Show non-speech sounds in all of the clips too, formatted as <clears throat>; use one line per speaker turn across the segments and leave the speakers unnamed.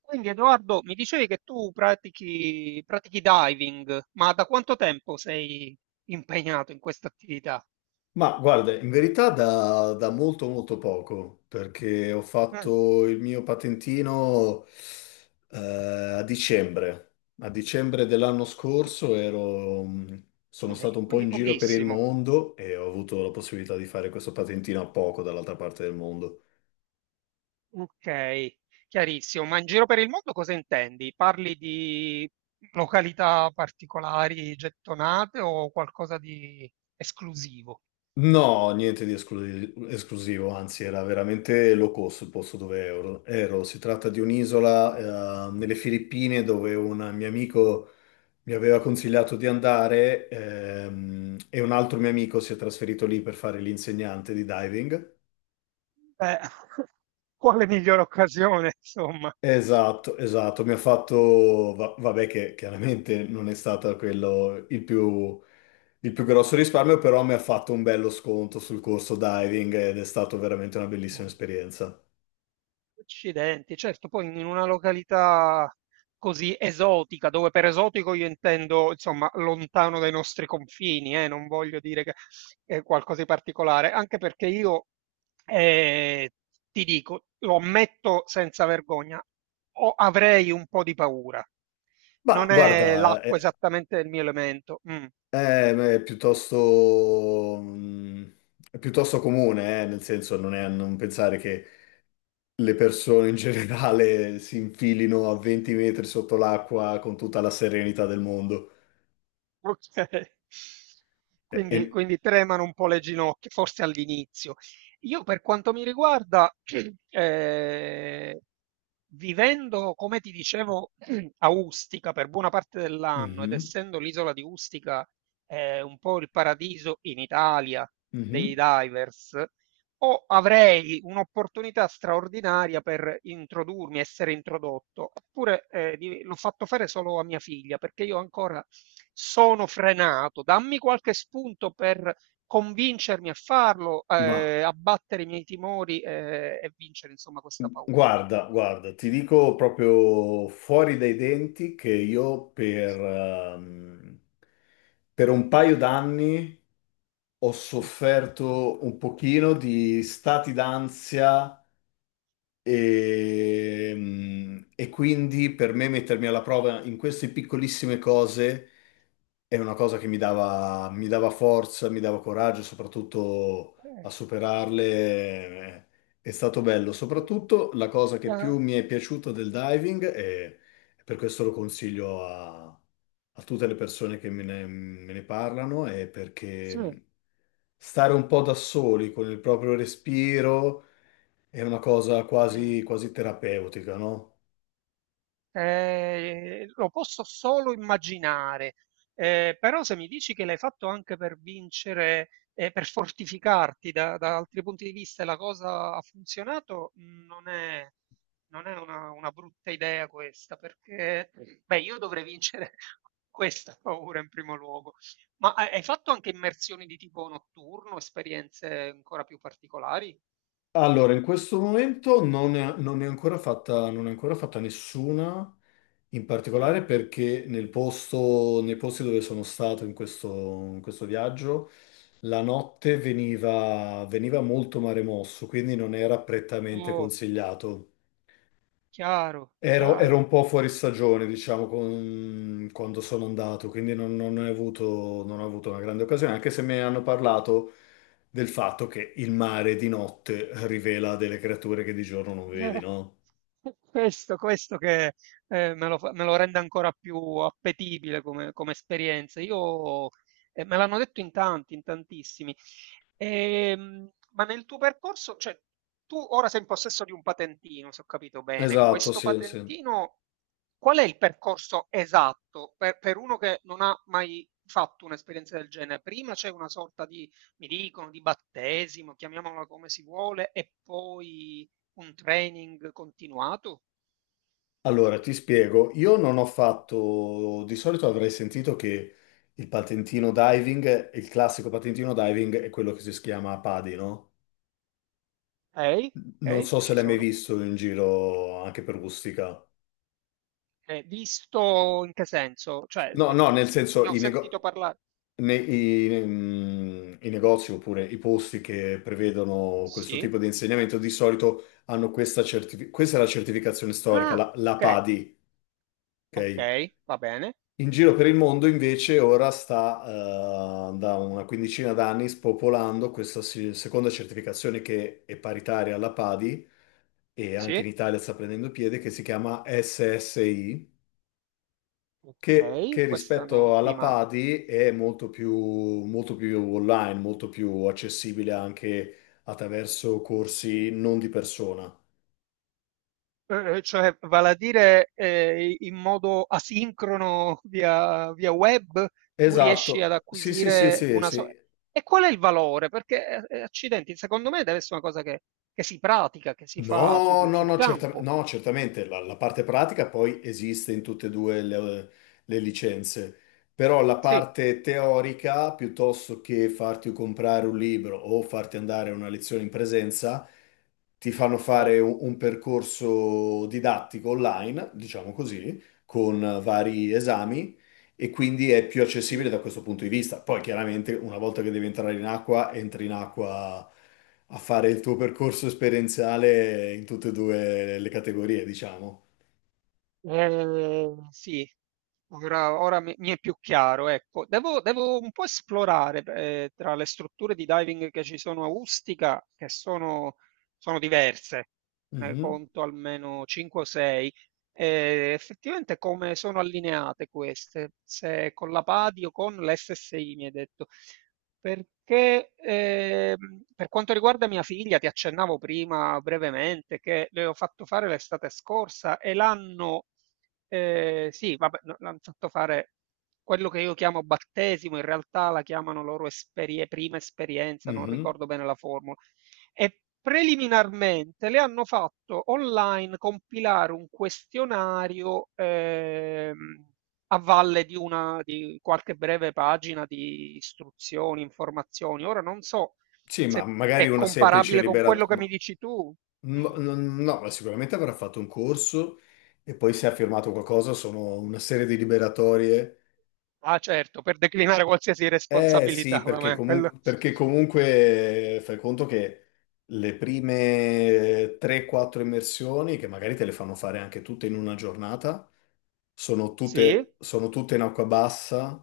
Quindi Edoardo, mi dicevi che tu pratichi diving, ma da quanto tempo sei impegnato in questa attività?
Ma guarda, in verità da molto molto poco, perché ho
Mm,
fatto il mio patentino eh, a dicembre. A dicembre dell'anno
sì,
scorso sono stato
ok,
un po'
quindi
in giro per il
pochissimo.
mondo e ho avuto la possibilità di fare questo patentino a poco dall'altra parte del mondo.
Ok, chiarissimo. Ma in giro per il mondo cosa intendi? Parli di località particolari gettonate o qualcosa di esclusivo?
No, niente di esclusivo, anzi era veramente low cost il posto dove ero. Si tratta di un'isola nelle Filippine dove un mio amico mi aveva consigliato di andare e un altro mio amico si è trasferito lì per fare l'insegnante di diving.
Beh, <laughs> quale migliore occasione, insomma?
Esatto, esatto, mi ha fatto, va- vabbè che chiaramente non è stato quello il più grosso risparmio, però mi ha fatto un bello sconto sul corso diving ed è stata veramente una bellissima esperienza.
Accidenti, certo, poi in una località così esotica, dove per esotico io intendo, insomma, lontano dai nostri confini, non voglio dire che è qualcosa di particolare, anche perché io eh, ti dico, lo ammetto senza vergogna, avrei un po' di paura.
Ma
Non è
guarda,
l'acqua esattamente il mio elemento. Mm.
è- è piuttosto, mm, è piuttosto comune, nel senso non è a non pensare che le persone in generale si infilino a 20 metri sotto l'acqua con tutta la serenità del mondo.
Okay.
E-
Quindi
e-
quindi tremano un po' le ginocchia, forse all'inizio. Io per quanto mi riguarda, <clears throat> ehm, vivendo, come ti dicevo, <clears throat> a Ustica per buona parte dell'anno ed
Mhm,
essendo l'isola di Ustica, un po' il paradiso in Italia dei
mhm.
divers o avrei un'opportunità straordinaria per introdurmi, essere introdotto, oppure l'ho fatto fare solo a mia figlia perché io ancora sono frenato. Dammi qualche spunto per convincermi a farlo,
Ma
abbattere i miei timori e vincere, insomma, questa paura.
guarda, guarda, ti dico proprio fuori dai denti che io ehm, per un paio d'anni ho sofferto un pochino di stati d'ansia. E quindi per me mettermi alla prova in queste piccolissime cose è una cosa che mi dava forza, mi dava coraggio, soprattutto a
Eh,
superarle. eh, È stato bello.
quindi ti-
Soprattutto la cosa
ti
che
ha-
più mi è piaciuta del diving, e per questo lo consiglio a tutte le persone che me ne parlano, è perché
sì.
stare un po' da soli con il proprio respiro è una cosa quasi,
Mm.
quasi terapeutica, no?
Lo posso solo immaginare. Però se mi dici che l'hai fatto anche per vincere, per fortificarti da altri punti di vista e la cosa ha funzionato, non è una brutta idea questa, perché beh, io dovrei vincere <laughs> questa paura in primo luogo. Ma hai fatto anche immersioni di tipo notturno, esperienze ancora più particolari?
Allora, in questo momento non ne è ancora fatta, non ne è ancora fatta nessuna, in
Mm.
particolare perché nel posto, nei posti dove sono stato in questo viaggio, la notte veniva molto mare mosso, quindi non era prettamente
Oh,
consigliato.
chiaro,
Ero
chiaro.
un po' fuori stagione, diciamo, quando sono andato, quindi non ho avuto una grande occasione, anche se mi hanno parlato del fatto che il mare di notte rivela delle creature che di giorno non vedi,
Eh,
no?
questo che me lo rende ancora più appetibile come esperienza. Io, me l'hanno detto in tanti, in tantissimi. Ma nel tuo percorso, cioè, tu ora sei in possesso di un patentino, se ho capito bene.
Esatto,
Questo
sì, sì.
patentino, qual è il percorso esatto per uno che non ha mai fatto un'esperienza del genere? Prima c'è una sorta di, mi dicono, di battesimo, chiamiamola come si vuole, e poi un training continuato?
Allora, ti spiego, io non ho fatto, di solito avrei sentito che il patentino diving, il classico patentino diving è quello che si chiama PADI, no?
Ok.
Non
Ok,
so se
ci
l'hai mai
sono.
visto in giro anche per Ustica.
Visto in che senso? Cioè,
No,
beh,
no,
beh,
nel senso
ne ho
i,
sentito
nego-
parlare.
ne- i- mm, i negozi oppure i posti che prevedono questo
Sì.
tipo di insegnamento di solito hanno questa certificazione, questa è la certificazione storica,
Ah,
la
ok,
PADI,
ok,
ok?
va bene.
In giro per il mondo invece ora sta da una quindicina d'anni spopolando questa seconda certificazione che è paritaria alla PADI e anche
Sì,
in Italia sta prendendo piede, che si chiama SSI. Che
ok. Questa
rispetto
no, mi
alla
manca.
Padi è molto più online, molto più accessibile anche attraverso corsi non di persona.
Cioè, vale a dire in modo asincrono via, web, tu riesci ad
Esatto, sì, sì, sì,
acquisire
sì,
una sorta.
sì.
E qual è il valore? Perché, accidenti, secondo me deve essere una cosa che si pratica, che si fa
No,
sul
no,
sul
no,
campo.
no, certamente la parte pratica poi esiste in tutte e due le licenze, però la
Sì,
parte teorica, piuttosto che farti comprare un libro o farti andare a una lezione in presenza, ti fanno
hai
fare un percorso didattico online, diciamo così, con vari esami e quindi è più accessibile da
capito.
questo punto di vista. Poi chiaramente una volta che devi entrare in acqua, entri in acqua a fare il tuo percorso esperienziale in tutte e due le categorie, diciamo.
Sì, ora, ora mi è più chiaro, ecco. Devo un po' esplorare tra le strutture di diving che ci sono a Ustica, che sono diverse, ne
Mhm.
conto almeno 5 o 6, effettivamente come sono allineate queste, se con la PADI o con l'SSI mi hai detto. Perché, per quanto riguarda mia figlia, ti accennavo prima brevemente che le ho fatto fare l'estate scorsa e l'hanno, sì, vabbè, no, l'hanno fatto fare quello che io chiamo battesimo, in realtà la chiamano loro prima esperienza, non
Mhm.
ricordo bene la formula. E preliminarmente le hanno fatto online compilare un questionario, a valle di qualche breve pagina di istruzioni, informazioni. Ora non so
Sì, ma
se
magari
è
una semplice
comparabile con
liberato.
quello che mi
No,
dici tu.
no,
Mm.
no, ma sicuramente avrà fatto un corso e poi se ha firmato qualcosa sono una serie di liberatorie.
Ah, certo, per declinare qualsiasi
Eh
responsabilità,
sì, perché
vabbè, quello
comunque, perché comunque fai conto che le prime 3-4 immersioni, che magari te le fanno fare anche tutte in una giornata,
sì, è
sono tutte in acqua bassa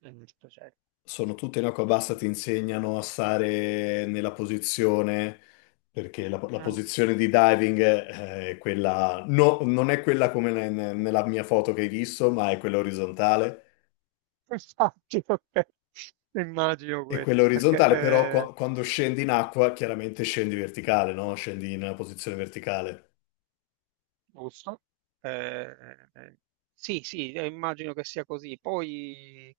giusto, certo.
sono tutte in acqua bassa, ti insegnano a stare nella posizione, perché la
Mm.
posizione di diving è quella, no, non è quella come nella mia foto che hai visto, ma è quella orizzontale.
<laughs> Immagino, ok. Immagino
E
questo,
quella
perché
orizzontale, però, quando scendi in acqua, chiaramente scendi verticale, no? Scendi in una posizione verticale.
giusto. Eh, eh, sì, sì, immagino che sia così. Poi,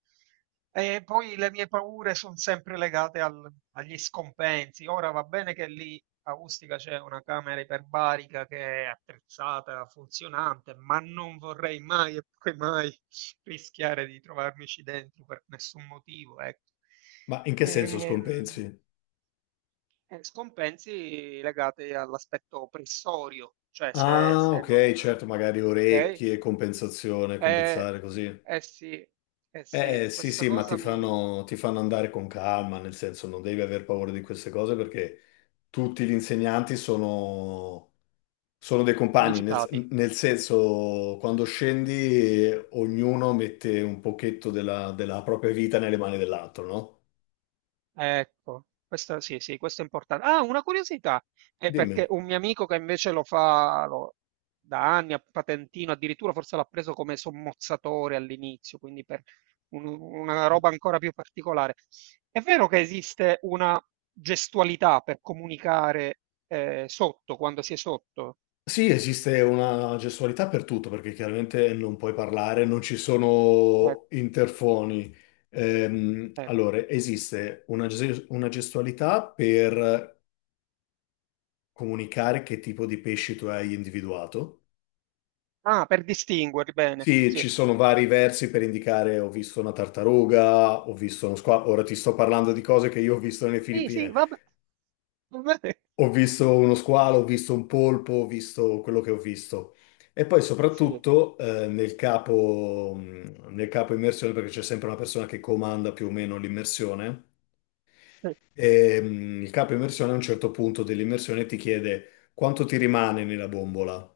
e poi le mie paure sono sempre legate agli scompensi. Ora va bene che lì a Ustica c'è una camera iperbarica che è attrezzata, funzionante, ma non vorrei mai e poi mai <laughs> rischiare di trovarmici dentro per nessun motivo, ecco.
Ma in che senso scompensi?
Ehm, Scompensi legati all'aspetto pressorio, cioè se,
Ah,
se
ok,
non...
certo, magari
Ok?
orecchie, compensazione,
Eh,
compensare così.
eh sì, eh sì,
Eh sì,
questa
sì, ma ti
cosa mi...
fanno, ti fanno andare con calma, nel senso non devi aver paura di queste cose perché tutti gli insegnanti sono dei compagni, nel,
Qualificati.
nel senso quando scendi ognuno mette un pochetto della propria vita nelle mani dell'altro, no?
Ecco, questo sì, sì, questo è importante. Ah, una curiosità, è
Dimmi.
perché un mio amico che invece lo fa da anni a patentino, addirittura forse l'ha preso come sommozzatore all'inizio, quindi per una roba ancora più particolare. È vero che esiste una gestualità per comunicare sotto, quando si è sotto?
Sì, esiste una gestualità per tutto perché chiaramente non puoi parlare, non ci
Ecco,
sono interfoni.
ecco.
Allora, esiste una gestualità per comunicare che tipo di pesci tu hai individuato.
Ah, per distinguerli, bene,
Sì,
sì.
ci sono vari versi per indicare ho visto una tartaruga, ho visto uno squalo, ora ti sto parlando di cose che io ho visto nelle
Sì, sì,
Filippine.
vabbè. <laughs> Vabbè,
Ho visto uno squalo, ho visto un polpo, ho visto quello che ho visto. E poi
sì.
soprattutto nel capo immersione, perché c'è sempre una persona che comanda più o meno l'immersione, e il capo immersione a un certo punto dell'immersione ti chiede quanto ti rimane nella bombola.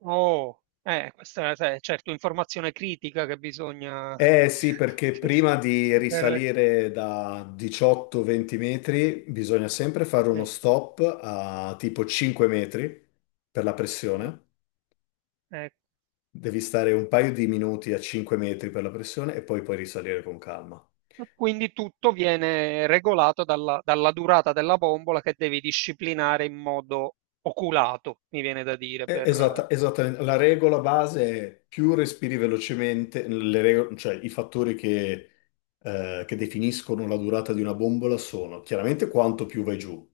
Oh, questa è sai, certo informazione critica che bisogna
Eh sì, perché
<laughs>
prima di
saper-
risalire da 18-20 metri bisogna sempre fare uno
eh,
stop a tipo 5 metri per la
eh,
pressione.
eh.
Devi stare un paio di minuti a 5 metri per la pressione e poi puoi risalire con calma.
E quindi tutto viene regolato dalla, durata della bombola che devi disciplinare in modo oculato, mi viene da dire, per
Esatta, esattamente. La regola base è più respiri velocemente, cioè i fattori che definiscono la durata di una bombola sono chiaramente quanto più vai giù.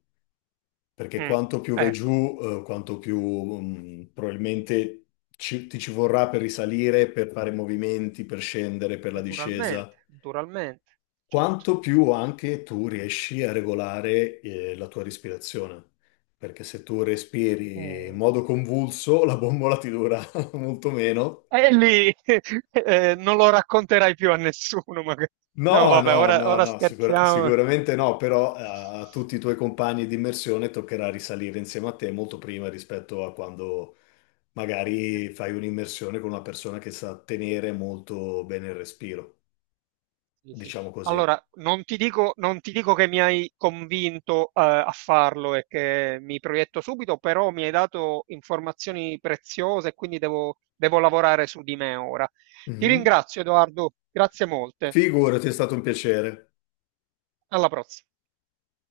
Perché
eh, mm,
quanto più vai
ecco,
giù, quanto più probabilmente ti ci vorrà per risalire, per fare movimenti, per scendere, per la discesa,
naturalmente, naturalmente, certo.
quanto più anche tu riesci a regolare, la tua respirazione. Perché se tu respiri in
Oh.
modo convulso, <laughs> la bombola ti dura <laughs> molto meno.
E lì <laughs> non lo racconterai più a nessuno, magari. No,
No,
vabbè,
no,
ora
no,
ora
no,
scherziamo.
sicuramente no, però a tutti i tuoi compagni di immersione toccherà risalire insieme a te molto prima rispetto a quando
Eh,
magari fai un'immersione con una persona che sa tenere molto bene il respiro,
sì, sì.
diciamo così.
Allora, non ti dico, non ti dico che mi hai convinto, a farlo e che mi proietto subito, però mi hai dato informazioni preziose e quindi devo lavorare su di me ora. Ti
Mhm.
ringrazio, Edoardo, grazie molte.
Figurati, è stato un piacere.
Alla prossima.